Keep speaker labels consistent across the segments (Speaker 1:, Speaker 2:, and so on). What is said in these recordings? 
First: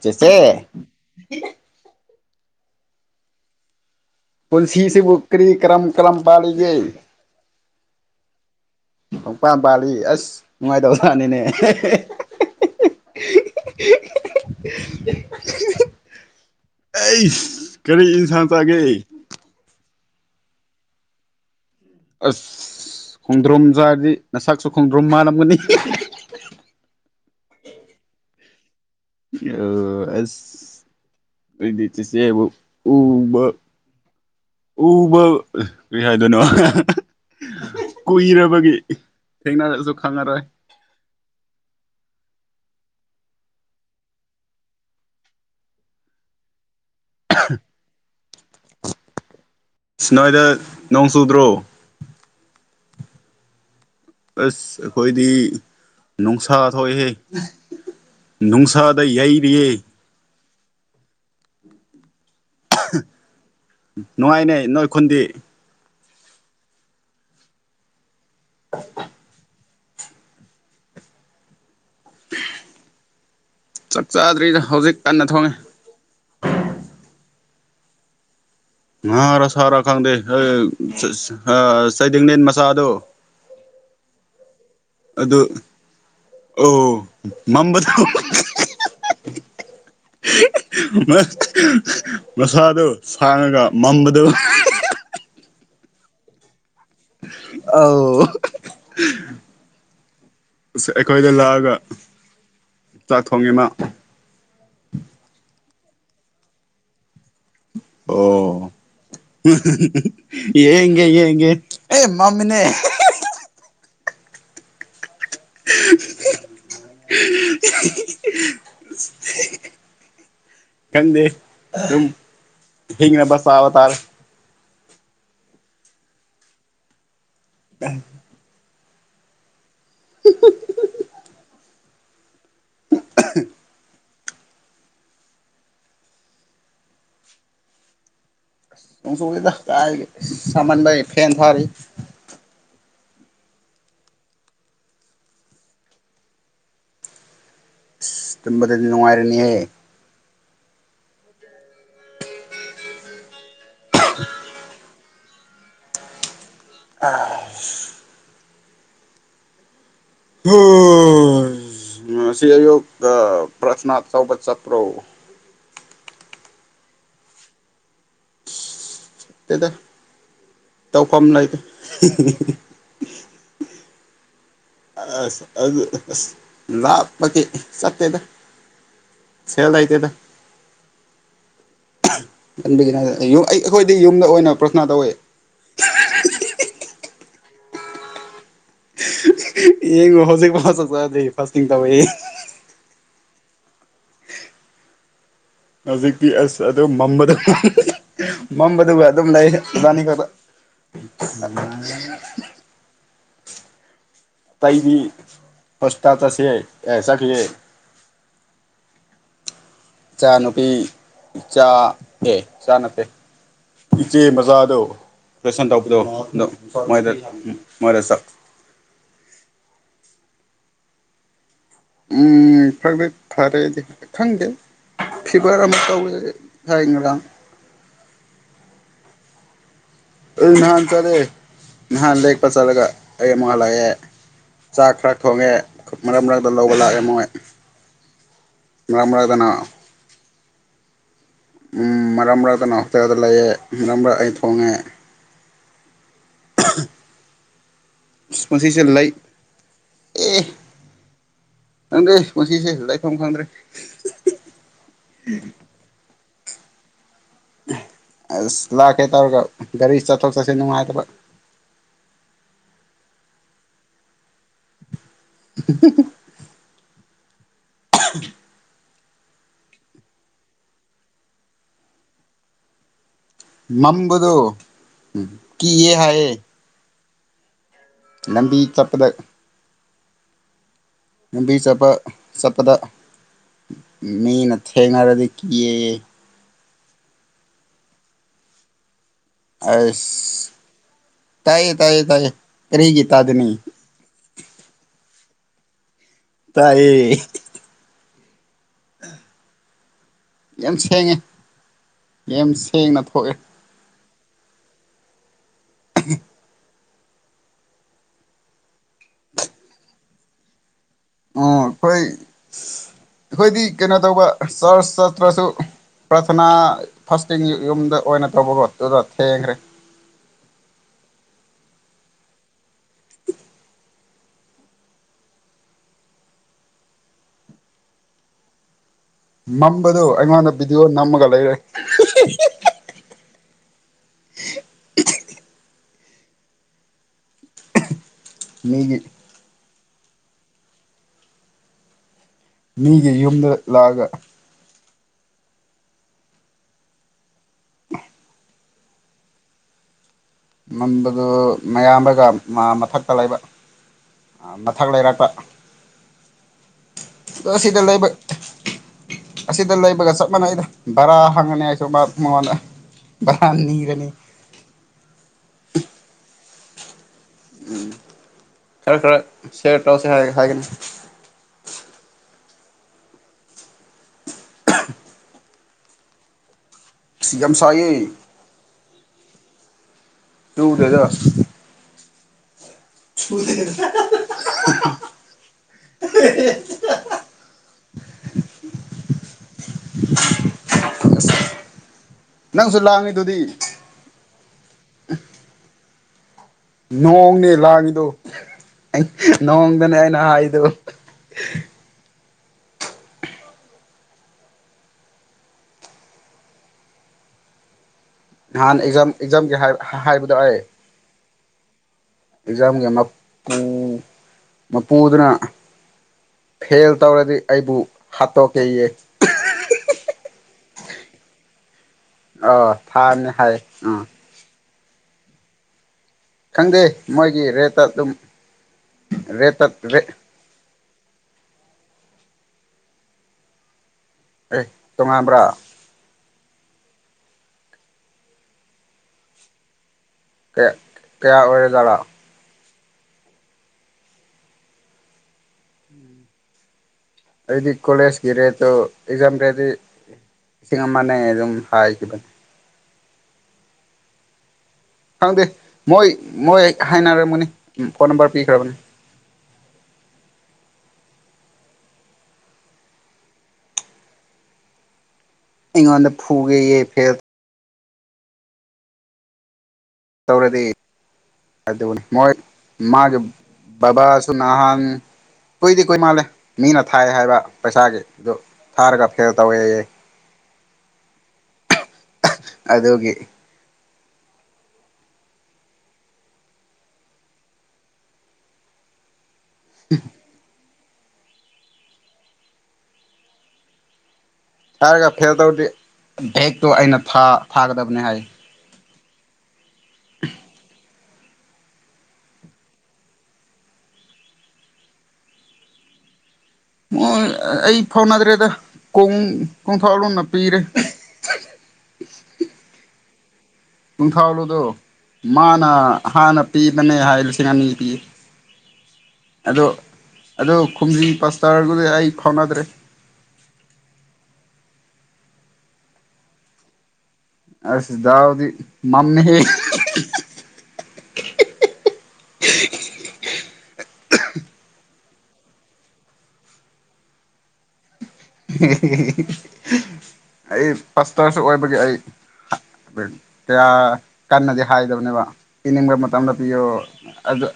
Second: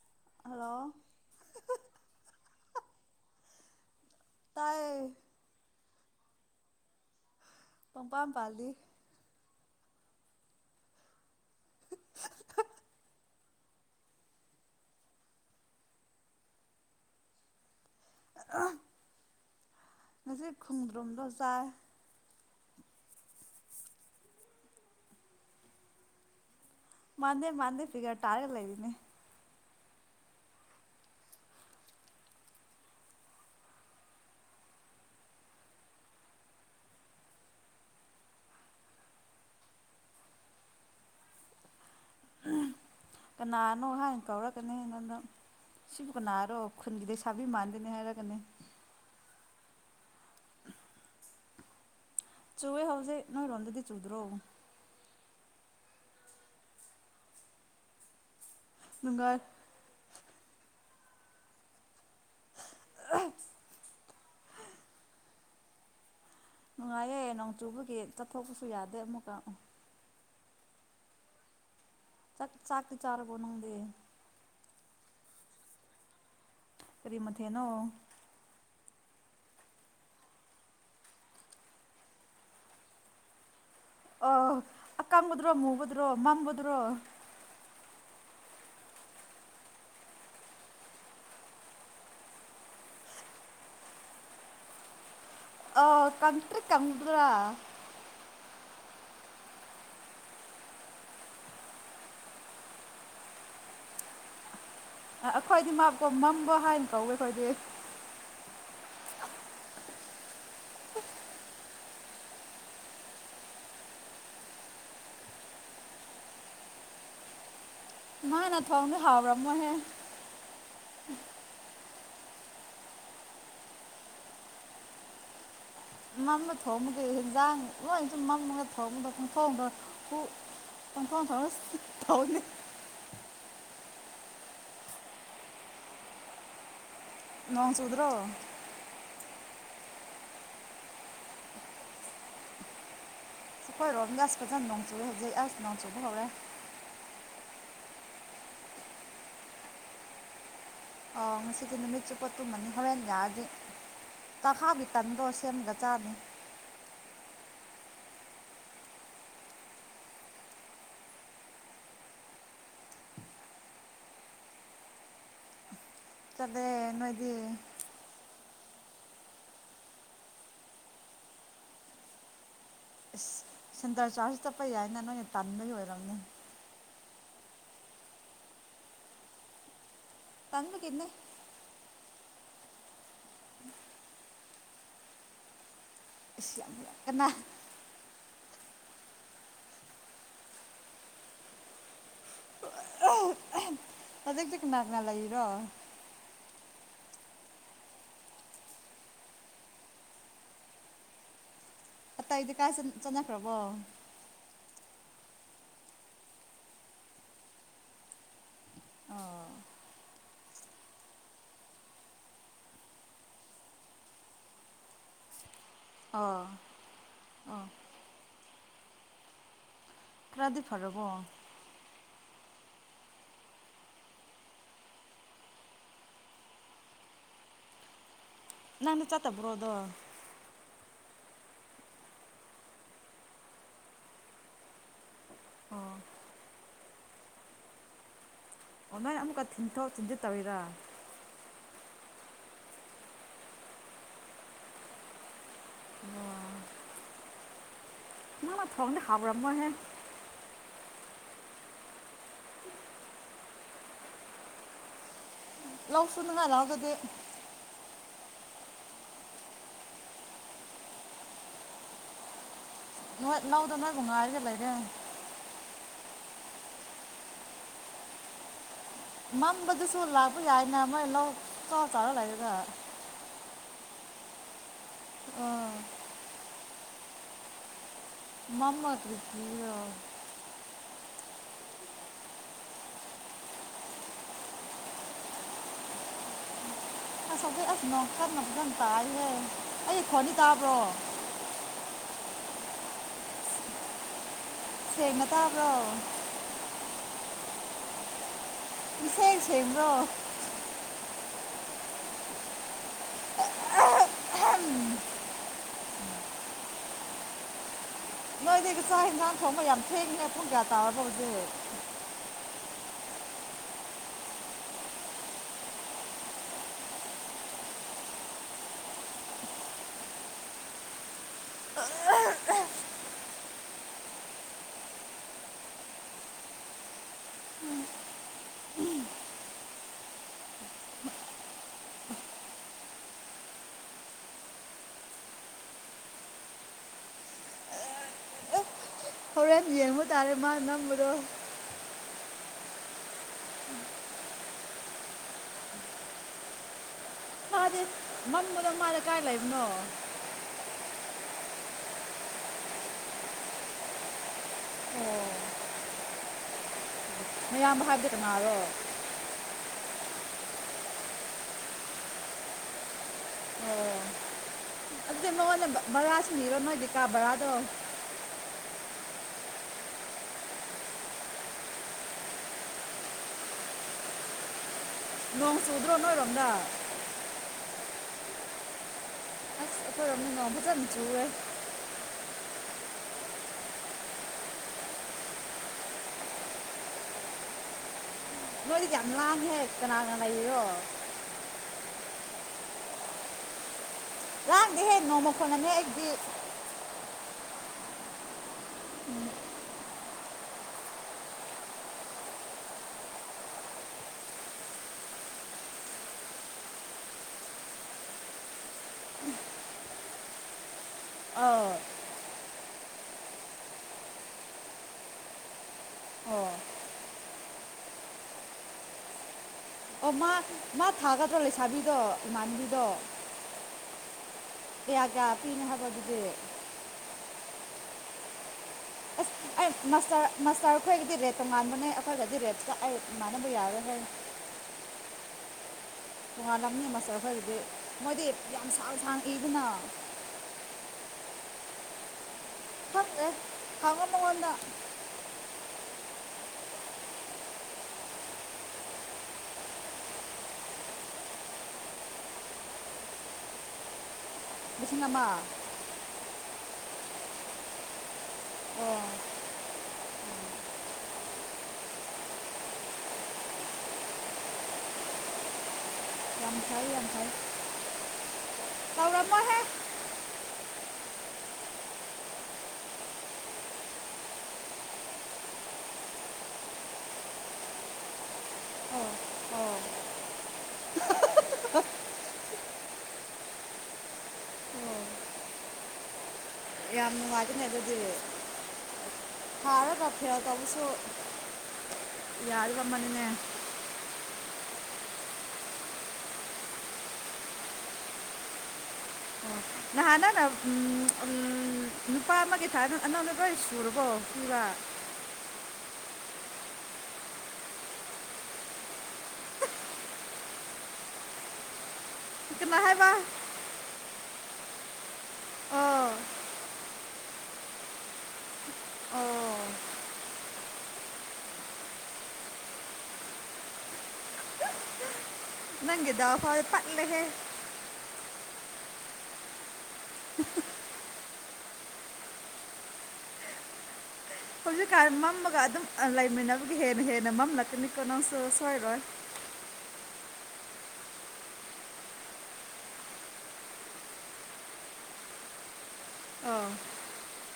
Speaker 1: [inaudible] ꯆꯦꯆꯦ
Speaker 2: ꯍꯜꯂꯣ ꯇꯥꯏꯌꯦ
Speaker 1: ꯄꯨꯟꯁꯤꯁꯤꯕꯨ ꯀꯔꯤ ꯀ꯭ꯔꯝ ꯀ꯭ꯔꯝ ꯄꯥꯥꯂꯤꯒꯦ
Speaker 2: ꯄꯪꯄꯥꯟ ꯄꯥꯜꯂꯤ
Speaker 1: ꯐꯅꯥꯝ ꯄꯥꯜꯂꯤ ꯑꯁ ꯅꯨꯡꯉꯥꯏꯇꯕꯖꯥꯠꯅꯤꯅꯦ [inaudible] ꯑꯩꯁ ꯀꯔꯤ ꯏꯟꯁꯥꯡ ꯆꯥꯒꯦ
Speaker 2: ꯉꯁꯤ ꯈꯣꯡꯗ꯭ꯔꯨꯝꯗꯣ ꯆꯥꯏ
Speaker 1: ꯑꯁ ꯈꯣꯡꯗ꯭ꯔꯣꯝ ꯆꯥꯔꯗꯤ ꯅꯁꯛꯁꯨ ꯈꯣꯡꯗ꯭ꯔꯣꯝ ꯃꯥꯂꯝꯒꯅꯤ
Speaker 2: ꯃꯥꯟꯗꯦ ꯃꯥꯟꯗꯦ ꯐꯤꯒꯔ ꯇꯥꯔ ꯂꯩꯔꯤꯅꯦ
Speaker 1: ꯑ ꯑꯁ ꯑꯩꯗꯤ ꯆꯦꯆꯦꯕꯨ ꯎꯕ ꯎꯕ ꯀꯩ ꯍꯥꯏꯗꯣꯏꯅꯣ ꯀꯨꯏꯔꯕꯒꯤ ꯊꯦꯡꯅꯔꯁꯨ ꯈꯪꯉꯔꯣꯏ
Speaker 2: ꯀꯅꯥꯅꯣ ꯍꯥꯏꯟꯅ ꯀꯧꯔꯛꯀꯅꯨ ꯅꯪꯒꯣꯟꯗ ꯁꯤꯕꯨ ꯀꯅꯥꯔꯣ ꯈꯨꯟꯒꯤ ꯂꯩꯁꯥꯕꯤ ꯃꯥꯟꯒꯅꯤ ꯍꯥꯏꯔꯒꯅꯦ
Speaker 1: ꯁꯤ ꯅꯣꯏꯗ ꯅꯣꯡ ꯆꯨꯗ꯭ꯔꯣ
Speaker 2: ꯆꯨꯏꯌꯦ ꯍꯧꯖꯤꯛ ꯅꯣꯏ ꯔꯣꯝꯗꯗꯤ
Speaker 1: ꯑꯁ ꯑꯈꯣꯏ ꯗꯤ ꯅꯨꯡꯁꯥ ꯊꯣꯛꯏꯍꯦ ꯅꯨꯡꯁꯥꯗ
Speaker 2: ꯅꯨꯡꯉꯥꯏ
Speaker 1: ꯌꯩꯔꯤꯌꯦ ꯅꯨꯡꯉꯥꯏꯅꯦ ꯅꯣꯏ ꯈꯨꯟꯗꯤ
Speaker 2: ꯅꯨꯡꯉꯥꯏꯌꯦ ꯅꯣꯡ ꯆꯨꯕꯒꯤ ꯆꯠꯊꯣꯛꯄꯁꯨ ꯌꯥꯗꯦ ꯑꯃꯨꯛꯀ ꯆ ꯆꯥꯛꯇꯤ ꯆꯥꯔꯕꯣ ꯅꯪꯕꯣ
Speaker 1: ꯆꯥꯛ ꯆꯥꯗ꯭ꯔꯤꯗ ꯍꯧꯖꯤꯛ ꯀꯟꯅ ꯊꯣꯡꯉꯦ
Speaker 2: ꯀꯔꯤ ꯃꯊꯦꯟꯅꯣ
Speaker 1: ꯉꯥꯔꯥ ꯁꯥꯔꯥ ꯈꯪꯗꯦ ꯍꯦ ꯆ ꯍꯦ ꯆꯩꯗꯤꯡꯅꯦ ꯅꯆꯥꯗꯣ
Speaker 2: ꯑꯥ
Speaker 1: ꯑꯗꯨ ꯑꯣ ꯃꯝꯕꯗꯣ [inaudible] ꯃꯁꯥꯗꯨ ꯁꯥꯡꯔꯒ ꯃꯝꯕꯗꯨ [inaudible]
Speaker 2: ꯑꯣ [unintelligible] ꯇꯔꯤꯛ ꯀꯪꯕꯗꯨꯔꯥ
Speaker 1: ꯑꯧ ꯑꯁ ꯑꯩꯈꯣꯏꯗ ꯂꯥꯛꯑꯒ ꯆꯥꯛ ꯊꯣꯡꯉꯤ ꯃꯥ
Speaker 2: ꯑꯩꯈꯣꯏꯗꯤ ꯃꯥꯀꯣ ꯃꯝꯕ ꯍꯥꯏꯅ ꯀꯧꯋꯦ ꯑꯩꯈꯣꯏꯗꯤ
Speaker 1: ꯑꯣ [inaudible] ꯌꯦꯡꯒꯦ ꯌꯦꯡꯒꯦ ꯑꯦ ꯃꯝꯃꯤꯅꯦ [inaudible] [inaudible]
Speaker 2: ꯃꯥꯅ ꯊꯣꯡꯗꯤ ꯍꯥꯎꯔꯝꯃꯣꯏꯍꯦ
Speaker 1: [inaudible] ꯈꯪꯗꯦ ꯑꯗꯨꯝ ꯍꯤꯡꯅꯕ ꯆꯥꯕ ꯇꯥꯔꯦ
Speaker 2: ꯉꯅ ꯊꯣꯡꯒꯨꯌꯦ [unintelligible] ꯊꯣꯡꯕ ꯁꯨꯡꯊꯣꯢꯂꯣꯢ ꯎ ꯄꯪꯊꯣꯡ ꯊꯣꯡꯁ ꯊꯥꯎ ꯅꯦ
Speaker 1: ꯍ
Speaker 2: ꯅꯣꯡ ꯆꯨꯗ꯭ꯔꯣ
Speaker 1: ꯅꯣꯡ ꯆꯨꯗꯦꯗ ꯀꯔꯥꯢꯗꯒꯤ ꯑꯁ ꯁꯥꯃꯟꯕꯒꯤ ꯐꯦꯟ ꯊꯥꯔꯤ
Speaker 2: ꯑꯩꯈꯣꯏꯔꯣꯝ ꯗꯁ ꯐꯖꯅ ꯅꯣꯡ ꯆꯨꯢꯌꯦ ꯍꯧꯖꯩ ꯑꯁ ꯅꯣꯡ ꯆꯨꯕ ꯍꯧꯔꯦ
Speaker 1: ꯁꯤ ꯇꯨꯝꯕꯗꯗꯤ ꯅꯨꯡꯉꯥꯏꯔꯅꯤꯍꯦ
Speaker 2: ꯑ ꯉꯁꯤꯗꯤ ꯅꯨꯃꯤꯠ ꯆꯨꯞꯄ ꯇꯨꯝꯃꯅꯤ ꯍꯣꯔꯦꯟ ꯌꯥꯗꯤ ꯀꯥꯍꯥꯎꯒꯤ ꯇꯟꯕꯣ ꯁꯦꯝꯒ ꯆꯥꯅꯤ
Speaker 1: ꯑꯥ ꯑꯣ ꯁ ꯉꯁꯤ ꯑꯌꯨꯛ ꯑꯥ ꯄ꯭ꯔꯊꯅꯥ ꯇꯧꯕ ꯆꯠꯄ꯭ꯔꯣ
Speaker 2: ꯆꯠꯂꯦ ꯅꯣꯏꯗꯤ
Speaker 1: ꯇꯦꯗ ꯇꯧꯐꯝ ꯂꯩꯗꯦ ꯍꯤꯍꯤꯍꯤ
Speaker 2: ꯑꯁ ꯁꯟꯗꯔ ꯆ
Speaker 1: ꯑꯁ ꯑꯗꯨ ꯑꯁ ꯂꯥꯞ ꯄꯒꯤ ꯆꯠꯇꯦꯗ ꯁꯦꯜ ꯂꯩꯇꯦꯗ
Speaker 2: ꯇꯟꯕꯒꯤꯅꯦ
Speaker 1: ꯑꯍꯥ ꯑꯟꯕꯒꯤꯅꯦ ꯑꯌꯨ ꯑꯩ ꯑꯩꯈꯣꯏꯗꯤ ꯌꯨꯝꯗ ꯑꯣꯏꯅ ꯄ꯭ꯔꯊꯅꯥ ꯇꯧꯋꯦ
Speaker 2: ꯏꯁ ꯌꯥꯝ ꯌꯥꯝ ꯀꯅꯥ
Speaker 1: ꯌꯦꯉꯣ ꯍꯖꯤꯛꯐꯧ ꯆꯥꯛ ꯆꯥꯗ꯭ꯔꯤ ꯐꯥꯁꯇꯤꯡ ꯇꯧꯋꯦꯌꯦ ꯍꯤꯍꯤ
Speaker 2: ꯌꯧꯖꯤꯛꯇꯤ ꯀꯅꯥ ꯀꯅꯥ ꯂꯩꯏ
Speaker 1: ꯍꯧꯖꯤꯛꯇꯤ ꯑꯁ ꯑꯗꯨ ꯃꯝꯕꯥꯗꯨ ꯎꯝ ꯍꯝ ꯎꯝ ꯃꯝꯕꯥꯗꯨꯒ ꯑꯗꯨꯝ ꯂꯩꯗ ꯏꯕꯥꯟꯅꯤ ꯈꯛꯇ
Speaker 2: ꯑꯇꯩꯗꯤ ꯀꯥꯏ ꯆ ꯆꯠꯅ ꯈ꯭ꯔꯕꯣ
Speaker 1: ꯇꯩꯕꯤ ꯄꯣꯁꯇꯥ ꯆꯁꯦ ꯑ ꯆꯠꯈꯤꯌꯦ
Speaker 2: ꯑꯣ
Speaker 1: ꯏꯆꯥ ꯅꯨꯨꯄꯤ ꯏꯆꯥ ꯑꯦ ꯏꯆꯥ ꯅꯠꯇꯦ ꯏꯆꯦ ꯃꯆꯥꯗꯣ ꯁꯟ ꯇꯧꯕꯗꯣ ꯗꯣ
Speaker 2: ꯑꯣ
Speaker 1: ꯃꯣꯢꯗ
Speaker 2: ꯑꯥ
Speaker 1: ꯃꯔꯥ ꯆ
Speaker 2: ꯈ꯭ꯔꯗꯤ ꯐꯔꯕꯣ
Speaker 1: ꯎꯝ ꯈꯔ ꯈꯔ ꯐꯔꯦꯗꯤ ꯈꯪꯗꯦ ꯐꯤꯕꯔ ꯑꯝ ꯇꯧꯋꯦ ꯍꯥꯏ ꯉꯔꯥꯡ
Speaker 2: ꯅꯪꯗꯤ ꯆꯠꯇꯕ꯭ꯔꯣꯗꯣ
Speaker 1: ꯑꯩ ꯅꯍꯥꯟ ꯆꯠꯂꯦ ꯅꯍꯥꯟ ꯂꯦꯛꯄ ꯆꯠꯂꯒ ꯑꯩ ꯑꯃꯨꯛ ꯍꯜꯂꯛꯑꯦ ꯆꯥꯛ ꯈ꯭ꯔ ꯊꯣꯡꯉꯦ
Speaker 2: ꯑꯣ
Speaker 1: ꯃꯔꯛ ꯃꯔꯛꯇ ꯂꯧꯕ ꯂꯥꯛꯑꯦ ꯃꯣꯏ
Speaker 2: ꯑꯣ
Speaker 1: ꯃꯔꯛ
Speaker 2: ꯅꯣꯏ
Speaker 1: ꯃꯔꯛꯇꯅ
Speaker 2: ꯑꯃꯨꯛꯀ ꯊꯤꯟꯊꯣꯛ ꯊꯤꯟꯖꯤ ꯇꯧꯢꯔꯥ
Speaker 1: ꯎꯝ ꯃꯔꯛ ꯃꯔꯛꯇꯅ ꯍꯣꯇꯦꯜꯗ ꯂꯩꯌꯦ ꯃꯔꯛ ꯃꯔꯛ ꯑꯩ ꯊꯣꯡꯉꯦ ꯑꯍꯝ
Speaker 2: ꯅꯪꯅ ꯊꯣꯡ ꯑꯗꯤ ꯍꯥꯎꯔꯝ ꯃꯣꯏꯍꯦ
Speaker 1: ꯈꯣꯗꯦ ꯉꯁꯤꯁꯦ ꯂꯩꯐꯝ ꯈꯪꯗꯔꯦ ꯍꯤ ꯍꯤꯍꯤ
Speaker 2: ꯂꯧ ꯁꯨꯅꯉꯥꯏ ꯂꯥꯎ ꯑꯗꯨꯗꯤ
Speaker 1: ꯑꯁ ꯂꯥꯛꯀꯦ ꯇꯧꯔꯒ ꯒꯥꯔꯤ ꯆꯠꯊꯣꯛ ꯆꯠꯁꯤꯟ ꯅꯨꯡꯉꯥꯏꯇꯕ
Speaker 2: ꯍꯣꯏ ꯂꯧꯗꯣ ꯅꯣꯏꯕꯨ ꯉꯥꯏꯔꯒ ꯂꯩꯔꯦ
Speaker 1: ꯍꯤ ꯍꯤ
Speaker 2: ꯃꯝꯕꯗꯨꯁꯨ ꯂꯥꯛꯄ ꯌꯥꯏꯅꯦ ꯃꯣꯏ ꯂꯧ [unintelligible]
Speaker 1: ꯃꯝꯕꯗꯨ ꯀꯤꯌꯦ ꯍꯥꯏꯌꯦ ꯂꯝꯕꯤ
Speaker 2: ꯃꯝꯃꯥ
Speaker 1: ꯆꯠꯄꯗ
Speaker 2: ꯀꯔꯤꯒꯤ ꯀꯤꯔꯤꯔꯣ
Speaker 1: ꯂꯝꯕꯤ ꯆꯠꯄ ꯆꯠꯄꯗ ꯃꯤꯅ ꯊꯦꯡꯅꯔꯗꯤ ꯀꯤꯌꯦꯌꯦ
Speaker 2: ꯑꯁ ꯑꯩꯈꯣꯏ ꯅꯣꯡ ꯀꯟꯅ ꯐꯖꯟꯅ ꯇꯥꯢꯌꯦ
Speaker 1: ꯑꯁ ꯇꯥꯏꯌꯦ ꯇꯥꯏꯌꯦ ꯇꯥꯏꯌꯦ ꯀꯔꯤꯒꯤ ꯇꯥꯗꯅꯤ
Speaker 2: ꯁꯦꯡꯅ ꯇꯕ꯭ꯔꯣ
Speaker 1: ꯇꯥꯏꯌꯦ
Speaker 2: [unintelligible] [unintelligible]
Speaker 1: ꯌꯥꯝ ꯁꯦꯡꯉꯦ ꯌꯥꯝ ꯁꯦꯡꯅ ꯊꯣꯛꯑꯦ [unintelligible]
Speaker 2: ꯅꯣꯏꯗꯤ ꯆꯥꯥꯛ ꯍꯟꯖꯥꯡ ꯊꯣꯡꯕ ꯌꯥꯝ ꯊꯦꯡꯉꯤꯅꯦ ꯄꯨꯡ ꯀꯌꯥ ꯇꯥꯔꯕꯅꯣ
Speaker 1: ꯑꯣ ꯑꯩꯈꯣꯏ ꯑꯩꯈꯣꯏꯗꯤ ꯀꯩꯅꯣ ꯇꯧꯕ ꯆꯔꯥ ꯆꯥ ꯇ꯭ꯔꯁꯨ ꯄ꯭ꯔꯊꯅꯥ ꯐꯥꯁꯇꯤꯡ ꯌꯨꯝꯗ ꯑꯣꯏꯅ ꯇꯧꯕ ꯑꯗꯨꯕꯀꯣ ꯑꯗꯨꯗ ꯊꯦꯡꯈ꯭ꯔꯦ
Speaker 2: [unintelligible]
Speaker 1: ꯃꯝꯕꯗꯣ ꯑꯩꯉꯣꯟꯗ ꯚꯤꯗꯤꯑꯣ ꯅꯝꯃꯒ ꯂꯩꯔꯦ ꯃꯤꯒꯤ
Speaker 2: ꯍꯣꯔꯦꯟ ꯌꯦꯡꯉꯨ ꯇꯥꯔꯦ ꯃꯥ ꯅꯝꯕꯗꯣ
Speaker 1: ꯃꯤꯒꯤ ꯌꯨꯝꯗ ꯂꯥꯛꯑꯒ
Speaker 2: ꯃꯥꯗꯤ ꯃꯝꯕꯗꯪ ꯃꯥꯗꯝ ꯀꯗꯥꯏ ꯂꯩꯕꯅꯣ
Speaker 1: ꯃꯝꯕꯗꯨ ꯃꯥ ꯃꯌꯥꯝꯕꯒ ꯃꯥ ꯃꯊꯛꯇ ꯂꯩꯕ ꯑ ꯃꯊꯛ
Speaker 2: ꯑꯣ
Speaker 1: ꯂꯩꯔꯛꯄ ꯑꯁꯤꯗ
Speaker 2: ꯃꯌꯥꯝꯕ
Speaker 1: ꯂꯩꯕ
Speaker 2: ꯍꯥꯏꯕꯗꯤ ꯀꯅꯥꯔꯣ
Speaker 1: ꯑꯁꯤꯗ ꯂꯩ ꯆꯞ ꯃꯥꯟꯅꯩꯗ ꯚꯔꯥ ꯍꯪꯉꯅꯤ ꯑꯩꯁꯨ ꯃꯉꯣꯟꯗ ꯕꯗꯟ ꯅꯤꯔꯅꯤ [unintelligible]
Speaker 2: ꯕꯔꯥ [unintelligible] ꯀꯥ ꯕꯔꯥꯗꯣ
Speaker 1: ꯈꯔ ꯈꯔ ꯁꯤꯌ꯭ꯔ ꯇꯧꯁꯦ ꯍꯥꯏ ꯍꯥꯏꯒꯅꯤ [inaudible]
Speaker 2: ꯅꯣꯡ ꯆꯨꯗꯔꯣ ꯅꯣꯏꯔꯣꯝꯗ
Speaker 1: ꯁꯤ ꯌꯥꯝ ꯁꯥꯏꯌꯦ
Speaker 2: ꯑꯩꯈꯣꯏꯔꯣꯝꯗꯤ ꯅꯣꯡ ꯐꯖꯅ
Speaker 1: ꯆꯨꯗꯦꯗ
Speaker 2: ꯆꯨꯔꯦ
Speaker 1: [unintelligible]
Speaker 2: ꯅꯣꯏ ꯌꯥꯝ ꯂꯥꯡꯉꯦ ꯀꯥꯅ ꯀꯥꯅ ꯂꯩꯔꯤꯔꯣ
Speaker 1: ꯅꯪꯁꯨ ꯂꯥꯡꯉꯤꯗꯨꯗꯤ
Speaker 2: ꯂꯥꯡꯗꯦ ꯍꯦ ꯅꯣꯡ ꯃꯈꯣꯜꯅꯅꯤ ꯑꯩꯗꯤ
Speaker 1: ꯅꯣꯡꯅꯦ ꯂꯥꯡꯉꯤꯗꯣ ꯅꯣꯡꯗꯅꯦ ꯅꯥ ꯍꯥꯏꯗꯣ ꯅꯥꯍꯥꯟ ꯑꯦꯛꯖꯥꯝ ꯑꯦꯛꯖꯥꯝꯒꯤ ꯍꯥꯏꯕꯗꯣ ꯑꯩ
Speaker 2: ꯑꯧ
Speaker 1: ꯑꯦꯛꯖꯥꯝꯒꯤ ꯃꯄꯨ ꯃꯄꯨꯗꯨꯅ
Speaker 2: ꯑꯣ
Speaker 1: ꯐꯦꯜ ꯇꯧꯔꯗꯤ ꯑꯩꯕꯨ ꯍꯥꯠꯇꯣꯛꯀꯦ ꯌꯦ
Speaker 2: ꯑꯣ ꯃꯥ ꯃꯥ ꯊꯥꯒꯗ꯭ꯔꯣ ꯂꯩꯁꯥꯕꯤꯗꯣ
Speaker 1: ꯑꯥ
Speaker 2: ꯏꯃꯥꯟꯕꯤꯗꯣ
Speaker 1: ꯊꯥꯅꯤ ꯍꯥꯏ ꯑꯥ
Speaker 2: ꯀꯌꯥ ꯀꯌꯥ ꯄꯤꯅ ꯍꯥꯏꯕ ꯑꯗꯨ
Speaker 1: ꯈꯪꯗꯦ ꯃꯣꯏꯒꯤ ꯔꯦꯠ ꯇ ꯑꯗꯨꯨꯝ [unintelligible] ꯔꯦꯠꯇ
Speaker 2: ꯃꯥꯁꯇꯔ ꯃꯥꯁꯇꯔ ꯑꯩꯈꯣꯏꯒꯤꯗꯤ ꯔꯦꯠ ꯇꯣꯉꯥꯟꯕꯅꯦ ꯑꯩꯈꯣꯏꯒꯗꯤ ꯔꯦꯠ ꯑꯩ ꯃꯥꯟꯅꯕ ꯌꯥꯔꯣꯏ ꯍꯥꯏꯅꯤ
Speaker 1: ꯑꯦ ꯇꯣꯉꯥꯟꯕ꯭ꯔꯥ
Speaker 2: ꯇꯣꯉꯥꯜꯂꯝꯅꯤ ꯃꯥꯁꯇ꯭ꯔ ꯈꯣꯏꯒꯤꯗꯤ ꯃꯣꯏꯗꯤ ꯌꯥꯝ ꯁꯥꯡ ꯁꯥꯡ ꯏꯗꯅ
Speaker 1: ꯀꯌꯥ ꯀꯆꯥ ꯑꯣꯏꯔꯖꯠꯂꯥ
Speaker 2: ꯈꯥꯪꯗꯦ ꯍꯪꯉꯣ ꯃꯥꯉꯣꯟꯗ
Speaker 1: ꯑꯗꯨꯗꯤ ꯀꯣꯂꯦꯖꯀꯤꯔꯦꯗꯣ ꯑꯦꯛꯖꯥꯝꯗꯗꯤ ꯂꯤꯁꯤꯡ ꯑꯃꯅꯦ ꯑꯗꯨꯝ ꯍꯥꯏꯈꯤꯕꯅꯦ ꯍꯪꯗꯦ ꯃꯣꯏ ꯃꯣꯏ ꯍꯥꯏꯅꯔꯝꯒꯅꯤ ꯐꯣꯟ ꯅꯝꯕꯔ ꯄꯤꯈ꯭ꯔꯕꯅꯦ ꯑꯩꯉꯣꯟꯗ ꯐꯨꯒꯦ ꯌꯦ ꯐꯦꯜ
Speaker 2: ꯇꯧꯔꯝꯃꯣꯏꯍꯦ
Speaker 1: ꯇꯧꯔꯗꯤ ꯑꯗꯨꯕꯨꯅꯤ ꯃꯣꯏ ꯃꯥꯒꯤ ꯕꯕꯥꯁꯨ ꯅꯍꯥꯟ ꯀꯨꯏꯗꯤ ꯀꯨꯏ ꯃꯥꯜꯂꯦ ꯃꯤꯅ ꯊꯥꯏ ꯍꯥꯏꯕ ꯄꯩꯁꯥꯒꯤ ꯑꯗꯨ ꯊꯥꯔꯒ ꯐꯦꯜ ꯇꯧ ꯑꯦꯌꯦ
Speaker 2: ꯍꯍ
Speaker 1: ꯑꯗꯨꯒꯤ
Speaker 2: ꯌꯥꯝꯅꯨꯡ ꯉꯥꯏꯕꯅꯦ ꯑꯗꯨꯗꯤ ꯊꯥꯔꯒ ꯐꯦꯜ ꯇꯧꯕꯁꯨ ꯌꯥꯔꯝꯃꯅꯤꯌꯦ
Speaker 1: ꯍꯥꯏꯔꯒ ꯐꯦꯜ ꯇꯧꯗꯤ ꯕꯦꯛꯇꯣ ꯑꯩꯅ ꯐꯥ ꯐꯥꯒꯗꯕꯅꯦ ꯍꯥꯏ
Speaker 2: ꯑꯣ ꯅꯍꯥꯟꯅ ꯅꯪꯅꯎꯝ ꯅꯨꯄꯥ ꯑꯃꯒꯤ ꯊꯥꯅ ꯑꯅꯅ ꯈꯣꯏ ꯁꯔꯕꯣ ꯄꯤꯕ [unintelligible]
Speaker 1: ꯉꯣꯏ ꯑꯩ ꯐꯥꯎꯅꯗ꯭ꯔꯦꯗ ꯀꯣꯡ ꯀꯣꯡꯊꯥ ꯂꯣꯅ ꯄꯤꯔꯦ
Speaker 2: ꯀꯅꯥ ꯍꯥꯏꯕ
Speaker 1: ꯊꯥꯂꯣꯗꯣ ꯃꯥꯅ ꯍꯥꯟꯅ ꯄꯤ ꯃꯅꯦ ꯍꯥꯏ ꯂꯤꯁꯤꯡ ꯑꯅꯤ ꯄꯤ ꯑꯗꯣ ꯑꯗꯣ ꯈꯨꯝꯖꯤ ꯄꯥꯁꯇꯔꯗꯨꯗꯤ ꯑꯩ ꯐꯥꯎꯅꯥꯗ꯭ꯔꯦ
Speaker 2: ꯅꯪꯒꯤ ꯗꯥꯎ ꯈꯣꯏ ꯄꯠꯂꯦꯍꯦ
Speaker 1: ꯑꯁꯗꯥꯎꯗꯤ ꯃꯝꯃꯦꯍꯦ
Speaker 2: [unintelligible]
Speaker 1: [unintelligible]
Speaker 2: ꯍꯧꯖꯤꯛꯀꯥꯟ ꯃꯝꯃꯒ ꯑꯗꯨꯝ ꯂꯩꯃꯤꯟꯅꯕꯒꯤ ꯍꯦꯟꯅ ꯍꯦꯟꯅ ꯃꯝꯂꯛꯀꯅꯤ ꯀꯅꯥꯝ ꯁꯣꯁꯣꯏ ꯔꯣꯏ
Speaker 1: ꯑꯩ ꯄꯥꯁꯇꯔꯁꯨ ꯑꯣꯏꯕꯒꯤ ꯑꯩ ꯀꯌꯥ ꯀꯟꯅꯗꯤ ꯍꯥꯏꯗꯕꯅꯦꯕ ꯄꯤꯅꯤꯡꯕ ꯃꯇꯝ ꯇꯝꯅ ꯄꯤꯌꯣ
Speaker 2: ꯑꯥ
Speaker 1: ꯑꯗ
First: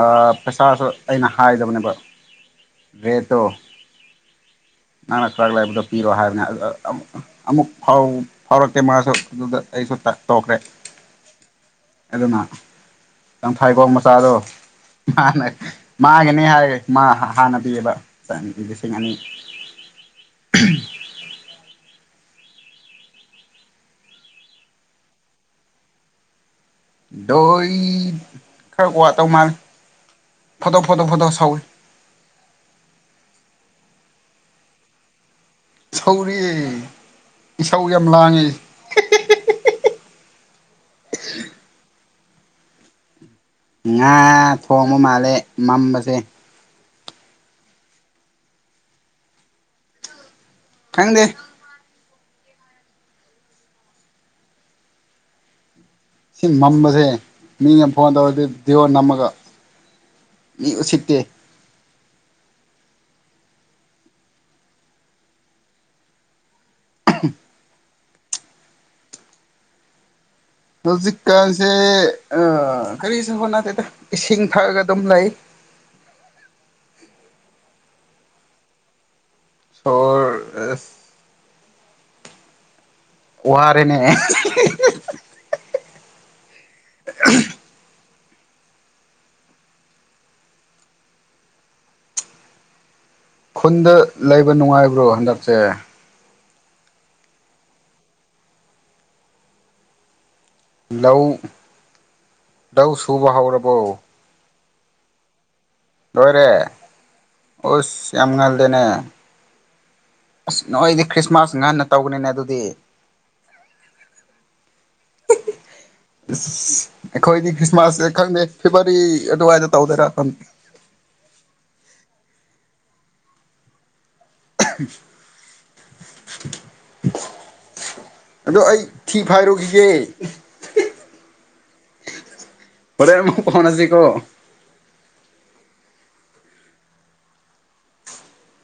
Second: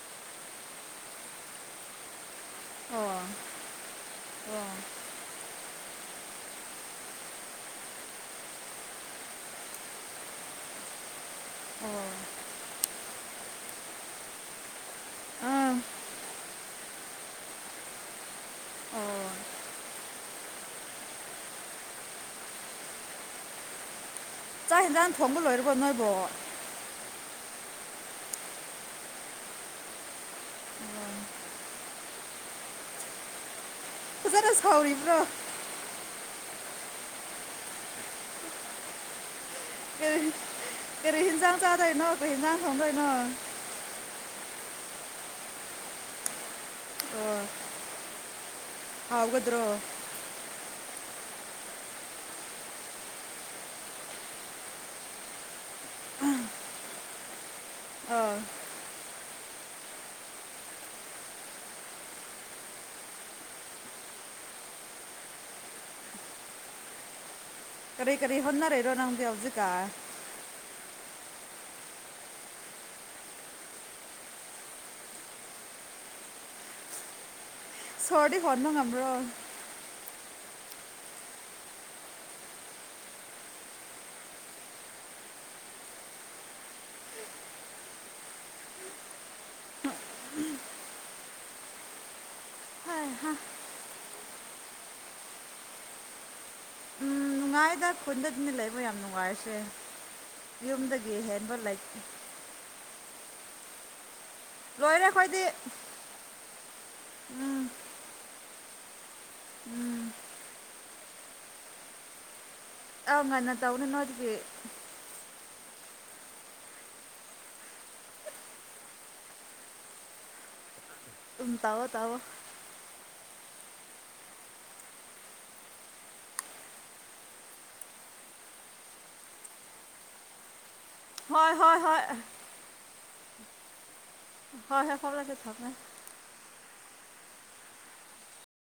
Speaker 1: ꯑꯥ ꯄꯩꯁꯥꯁꯨ ꯑꯩꯅ ꯍꯥꯏꯗꯕꯅꯦꯕ
Speaker 2: ꯑꯣ
Speaker 1: ꯔꯦꯠꯇꯣ
Speaker 2: ꯑꯥ
Speaker 1: ꯅꯪꯅ ꯈꯔꯛ ꯂꯥꯏꯕꯗꯣ ꯄꯤꯔꯣ ꯍꯥꯏꯕꯅꯤ ꯑꯃꯨꯛ ꯐꯥꯎꯔꯛꯇꯦ ꯃꯥꯁꯨ ꯑꯗꯨꯗ ꯑꯩꯁꯨ ꯇꯣꯛꯈ꯭ꯔꯦ
Speaker 2: ꯑꯥ
Speaker 1: ꯑꯗꯨꯅ ꯌꯥꯝꯊꯥꯏꯕꯣꯡ ꯃꯆꯥꯗꯣ ꯃꯥꯅ
Speaker 2: ꯑꯪ
Speaker 1: ꯃꯥꯒꯅꯤ ꯍꯥꯏ ꯃꯥ ꯍꯥꯟꯅ ꯄꯤꯌꯦꯕ ꯂꯤꯁꯤꯡ ꯑꯅꯤ
Speaker 2: ꯑꯥ
Speaker 1: [unintelligible]
Speaker 2: ꯆꯥꯛ ꯍꯦꯟꯖꯥꯡ ꯊꯣꯡꯕ ꯂꯣꯏꯔꯕꯣ ꯅꯣꯏꯕꯣ
Speaker 1: ꯗꯣꯏ ꯈꯔ ꯀ꯫ ꯋꯥꯇꯧ ꯃꯥꯜꯂꯤ ꯐꯣꯇꯣ ꯐꯣꯇꯣ ꯐꯣꯇꯣ ꯁꯧꯋꯤ
Speaker 2: ꯐꯖꯅ ꯁꯥꯎꯔꯤꯕ꯭ꯔꯣ
Speaker 1: ꯁꯧꯔꯤ ꯏꯁꯥꯎ ꯌꯥꯝ ꯂꯥꯡꯉꯦ ꯍꯦ ꯍꯦ ꯍꯦ
Speaker 2: ꯎꯝ ꯀꯔꯤ ꯍꯤꯟꯖꯥꯡ ꯆꯥꯗꯣꯏꯅꯣ ꯀꯩ ꯍꯤꯟꯖꯥꯡ ꯊꯣꯡꯗꯣꯏꯅꯣ
Speaker 1: ꯉꯥ ꯊꯣꯡꯕ ꯃꯥꯜꯂꯦ ꯃꯝꯕꯁꯦ
Speaker 2: ꯑꯣ ꯍꯥꯎꯒꯗ꯭ꯔꯣ
Speaker 1: ꯈꯪꯗꯦ ꯁꯤ ꯃꯝꯕꯁꯦ ꯃꯤꯒ ꯐꯣꯟ
Speaker 2: ꯑ
Speaker 1: ꯇꯧꯔꯗꯤ ꯚꯤꯗꯤꯌꯣ ꯅꯝꯃꯒ ꯃꯤ ꯎꯁꯤꯠꯇꯦ [unintelligible]
Speaker 2: ꯀꯔꯤ ꯀꯔꯤ ꯍꯣꯟꯅꯔꯦꯔꯣ ꯅꯪꯗꯤ ꯍꯧꯖꯤꯛ ꯀꯥꯟ
Speaker 1: ꯍꯧꯖꯤꯛꯀꯥꯟꯁꯦ ꯀꯔꯤꯁꯨ ꯍꯣꯠꯅꯗꯦꯗ ꯏꯁꯤꯡ ꯊꯛꯑꯒ ꯑꯗꯨꯝ ꯂꯩ
Speaker 2: ꯁꯣꯔꯗꯤ ꯍꯣꯟꯕ ꯉꯝꯕ꯭ꯔꯣ
Speaker 1: ꯑꯣꯔ ꯑꯁ ꯋꯥꯔꯦꯅꯦ [unintelligible]
Speaker 2: ꯎꯝ
Speaker 1: ꯈꯨꯟꯗ ꯂꯩꯕ ꯅꯨꯡꯉꯥꯏꯕ꯭ꯔꯣ ꯍꯟꯗꯛꯁꯦ
Speaker 2: ꯎꯝ ꯅꯨꯡꯉꯥꯏꯗ ꯄꯨꯟꯗ [unintelligible] ꯂꯩꯕ ꯌꯥꯝ ꯅꯨꯡꯉꯥꯏꯔꯤꯁꯦ ꯌꯨꯝꯗꯒꯤ ꯍꯦꯟꯕ ꯂꯩꯇꯦ
Speaker 1: ꯎꯕ ꯍꯧꯔꯕꯣ
Speaker 2: ꯂꯣꯏꯔꯦ ꯑꯈꯣꯏꯗꯤ
Speaker 1: ꯍꯣꯏꯔꯦ ꯑꯣꯁ ꯌꯥꯝ ꯉꯜ ꯑꯗꯨꯅꯦ
Speaker 2: ꯎꯝ
Speaker 1: ꯑꯁ ꯅꯣꯏꯗꯤ ꯈ꯭ꯔꯤꯁꯃꯥꯁ ꯉꯟꯅ ꯇꯧꯒꯅꯤꯅꯦ ꯑꯗꯨꯗꯤ
Speaker 2: ꯑꯧ ꯉꯟꯅ ꯇꯧꯔꯦ ꯅꯣꯏꯒꯤꯗꯤ
Speaker 1: ꯏꯁ ꯑꯩꯈꯣꯏꯗꯤ ꯈ꯭ꯔꯤꯁꯃꯥꯁꯇꯤ ꯈꯪꯗꯦ ꯐꯦꯕꯋꯥꯔꯤ ꯑꯗꯨꯋꯥꯏꯗ ꯇꯧꯗꯣꯏꯔꯥ
Speaker 2: ꯎꯝ ꯇꯧꯋꯣ ꯇꯧꯋꯣ
Speaker 1: ꯑꯗꯣ ꯑꯩ ꯊꯤ ꯐꯥꯏꯔꯨꯈꯤꯒꯦ
Speaker 2: ꯍꯣꯏ ꯍꯣꯏ ꯍꯣꯏ
Speaker 1: ꯍꯣꯔꯦꯟ ꯑꯃꯨꯛ ꯑꯣꯟꯅꯁꯤꯀꯣ
Speaker 2: ꯍꯣꯏ ꯍꯣꯏ ꯊꯣꯂꯛꯑꯒꯦ ꯊꯝꯃꯦ